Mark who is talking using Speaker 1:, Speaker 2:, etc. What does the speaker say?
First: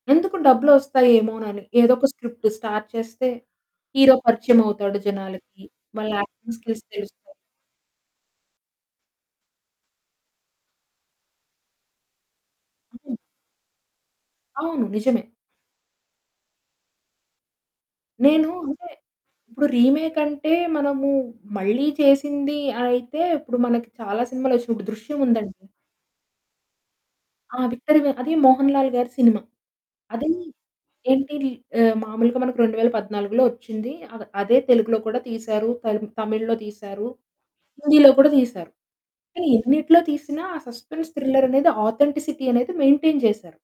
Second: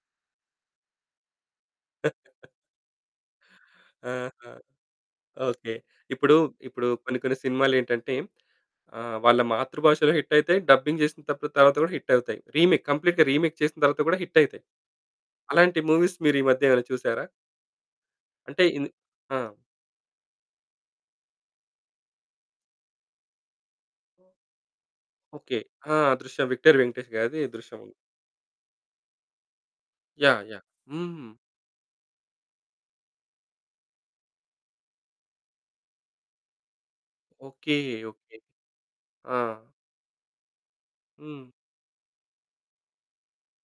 Speaker 1: ఎందుకు డబ్బులొస్తాయి ఏమో‌నని ఏదొక script start చేస్తే, హీరో
Speaker 2: ఆహా!
Speaker 1: పరిచయమవుతాడు జనాలకి.
Speaker 2: ఓకే.
Speaker 1: వాళ్ళ
Speaker 2: ఇప్పుడూ,
Speaker 1: యాక్టింగ్ స్కిల్స్
Speaker 2: ఇప్పుడు కొన్ని
Speaker 1: తెలుస్తాయి.
Speaker 2: కొన్ని సినిమాలేంటంటే ఆహ్, వాళ్ళ మాతృభాషలో హిట్ అయితాయి. డబ్బింగ్ చేసింతపుడు తర్వాత కూడా హిట్ అవుతాయి. రీమేక్, కంప్లీట్‌గా రీమేక్ చేసిన తర్వాత కూడా హిట్ అయితాయి.
Speaker 1: అవును. నిజమే.
Speaker 2: అలాంటి మూవీస్ మీరీ మధ్య ఏమైనా చూసారా?
Speaker 1: నేను
Speaker 2: అంటే ఇన్
Speaker 1: అంటే
Speaker 2: ఆ!
Speaker 1: ఇప్పడు రీమేకంటే మనము మళ్ళీ చేసింది అయితే ఇప్పుడు మనకి చాలా సినిమాలొచ్చినయి ఇప్పుడు 'దృశ్యం'
Speaker 2: ఓకే.
Speaker 1: ఉందండి
Speaker 2: ఆ! దృశ్యం. విక్టరీ వెంకటేష్ గారిది
Speaker 1: ఆ!
Speaker 2: 'దృశ్యం' ఉంది.
Speaker 1: విక్టరీ వే అది మోహన్ లాల్‌గారి సినిమా. అది
Speaker 2: యాహ్! యాహ్! హ్మ్.
Speaker 1: ఏంటి ఆ మాములుగా మనకు 2014 ఒచ్చింది. అదే తెలుగులో కూడా తీశారు, త తమిళ్‌లో తీశారు,
Speaker 2: ఓకే.
Speaker 1: హిందీలో కూడా
Speaker 2: ఓకే.
Speaker 1: తీశారు.
Speaker 2: ఆ!
Speaker 1: కానీ ఎన్నిటిలో తీసిన ఆ సస్పెన్స్
Speaker 2: హ్మ్.
Speaker 1: థ్రిల్లరనేది ఆథెంటిసిటీ అనేది మెయింటైన్ చేశారు.